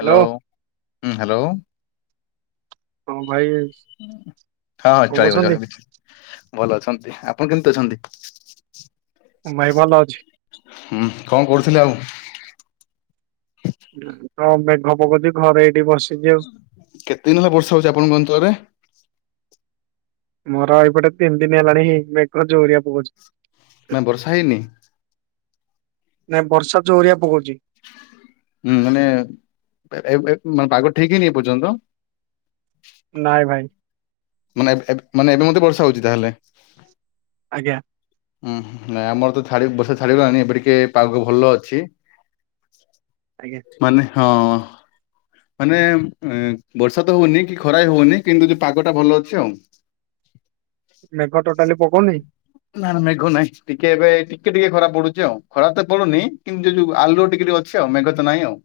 Hello hello ହୁଁ hello. ହଁ ଭାଇ ହଁ କଣ ଚଳିିବ କରୁଛନ୍ତି? ଚଳିବ। ଭଲ ଅଛନ୍ତି ଆପଣ କେମିତି ଅଛନ୍ତି? ମୁଁ ଭାଇ ଭଲ ଅଛି। ହୁଁ କଣ କରୁଥିଲେ ଆଉ। ତ ମେଘ ପକଉଛି ଘରେ ଏଇଠି ବସିଛି ଆଉ। କେତେ ଦିନ ହେଲା ବର୍ଷା ହଉଛି ଆପଣଙ୍କ ଅଚଳରେ? ମୋର ଏଇପଟେ ତିନି ଦିନ ହେଲାଣିଁ ମେଘ ଜୋରିଆ ପକଉଛି। ନାଁ ବର୍ଷା ହେଇନି। ନାଇଁ ବର୍ଷା ଯୋଓଉରିଆ ପକଉଚି। ହୁଁ ମାନେ ଏ ଏ ପାଗ ଠିକ ହେଇନି ଏ ପର୍ଯ୍ୟନ୍ତ? ନାଇଁ ଭାଇ। ମାନେ ଏବ୍ ଏବ୍ ମାନେ ଏବେ ମତେ ବର୍ଷା ହଉଚି ତାହେଲେ। ଆଜ୍ଞା। ଉୁଁ ନାଇଁ ଆମର ତ ଛା ବର୍ଷା ଛାଡିଗଲାଣି ଏବେ ଟିକେ ପାାଗ ଭଲ ଅଛି। ଆଜ୍ଞା। ମାନେ ହଁ। ମାନେ ଏ ବର୍ଷା ତ ହଉନି କି ଖରା ବି ହଉନି କିନ୍ତୁ ଯୋଉ ପାଗ ଟା ଭଲ ଅଛି ଆଉ। ମେଘ ଟୋଟାଲି ପକଉନି। ନା ନା ମେଘ ନାଇଁ ଟିକେ ଏବେ ଟିକେ ଟିକେ ଖରା ପଡୁଚି ଆଉ ଖରା ତ ପଡୁନି କିନ୍ତୁ ଯଉ ଯୋଉ ଆଲୁଅ ଟିକେ ଟିକେ ଅଛି ଅଛି ଆଉ ମେଘ ତ ନାଇଁ ଆଉ।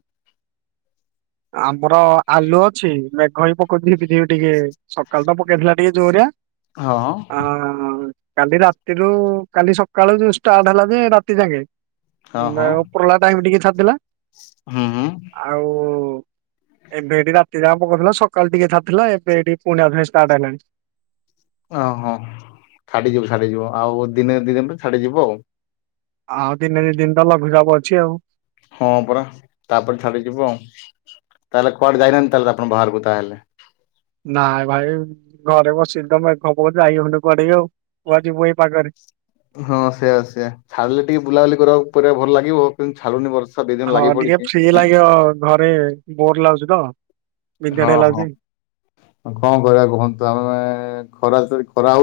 ଆମ୍ବର ଆଲୁଅ ଅଛି ମେଘ ବି ପକଉଚି ଟିକେ ଟିକେ। ସକାଳ ତ ପକେଇଥିଲା ଟିକେ ଜୋରିଆ? ହଁ। ଅ କାଲି ରାତିରୁ କାଲି ସକାଳୁ ଯୋଉ ଷ୍ଟାର୍ଟ ହେଲା ଯେ ରାତି ଯାକେ ନା ଉପରଳା ଟାଇମ ଟିକେ ଛାଡିିଥିଲା। ହଁ। ଆଉ ଏବେ ଏଠି ରାତି ଯା ପକଉଥିଲା ସକାଳୁ ଟିକେ ଛାଡ଼ି ଥିଲା ଏବେ ଏଠି ପୁଣି ଆଉଥରେ ଷ୍ଟାର୍ଟ ହେଲାଣି। ଓହଁ ଛାଡିଯିବ ଛାଡିଯିବ ଆଉ ଦିନେ ଦି ଦିନରେ ଛାଡିଯିବ ଆଉ। ଆଉ ଦିନେ ଦି ଦିନ ତ ଲଘୁଚାପ ଅଛି ଆଉ। ହଁ ପରା ତାପରେ ଛାଡି ଯିବ ଆଉ। ତାହେଲେ କୁଆଡେ ଯାଇନାହାନ୍ତି ତାହେଲେ ଆପଣ ବାହାରକୁ ତାହେଲେ? ନାଇଁ ଭାଇ ଘରେ ବସିଚୁ ତ ମେଘ ଫେଘ ଯାଇ ହଉନି ତ କୁଆଡ଼େ କି ଆଉ କୁଆଡ଼େ ଯିବୁ ଏଇ ପାଗରେ। ହଁ ସେଇଆ ସେଆ ଛାଡିଲେ ଟିକେ ବୁଲାବୁଲି କରିବା ବାକୁ ଭଲ ଲାଗିବ କିନ୍ତୁ ଛାଡୁନି ବର୍ଷା। ତ ଦି ଦିନ ଲାଗି ପଡିଚି। ଧିକ ଘରେ ବୋର ଲାଗୁଛି ତ। ହଁ ବିଜାର ହଁ ଲାଗୁଛି। କଣ କରିବା କୁହନ୍ତୁ ଆମେ ଖରା ତ ଖରା ହଉ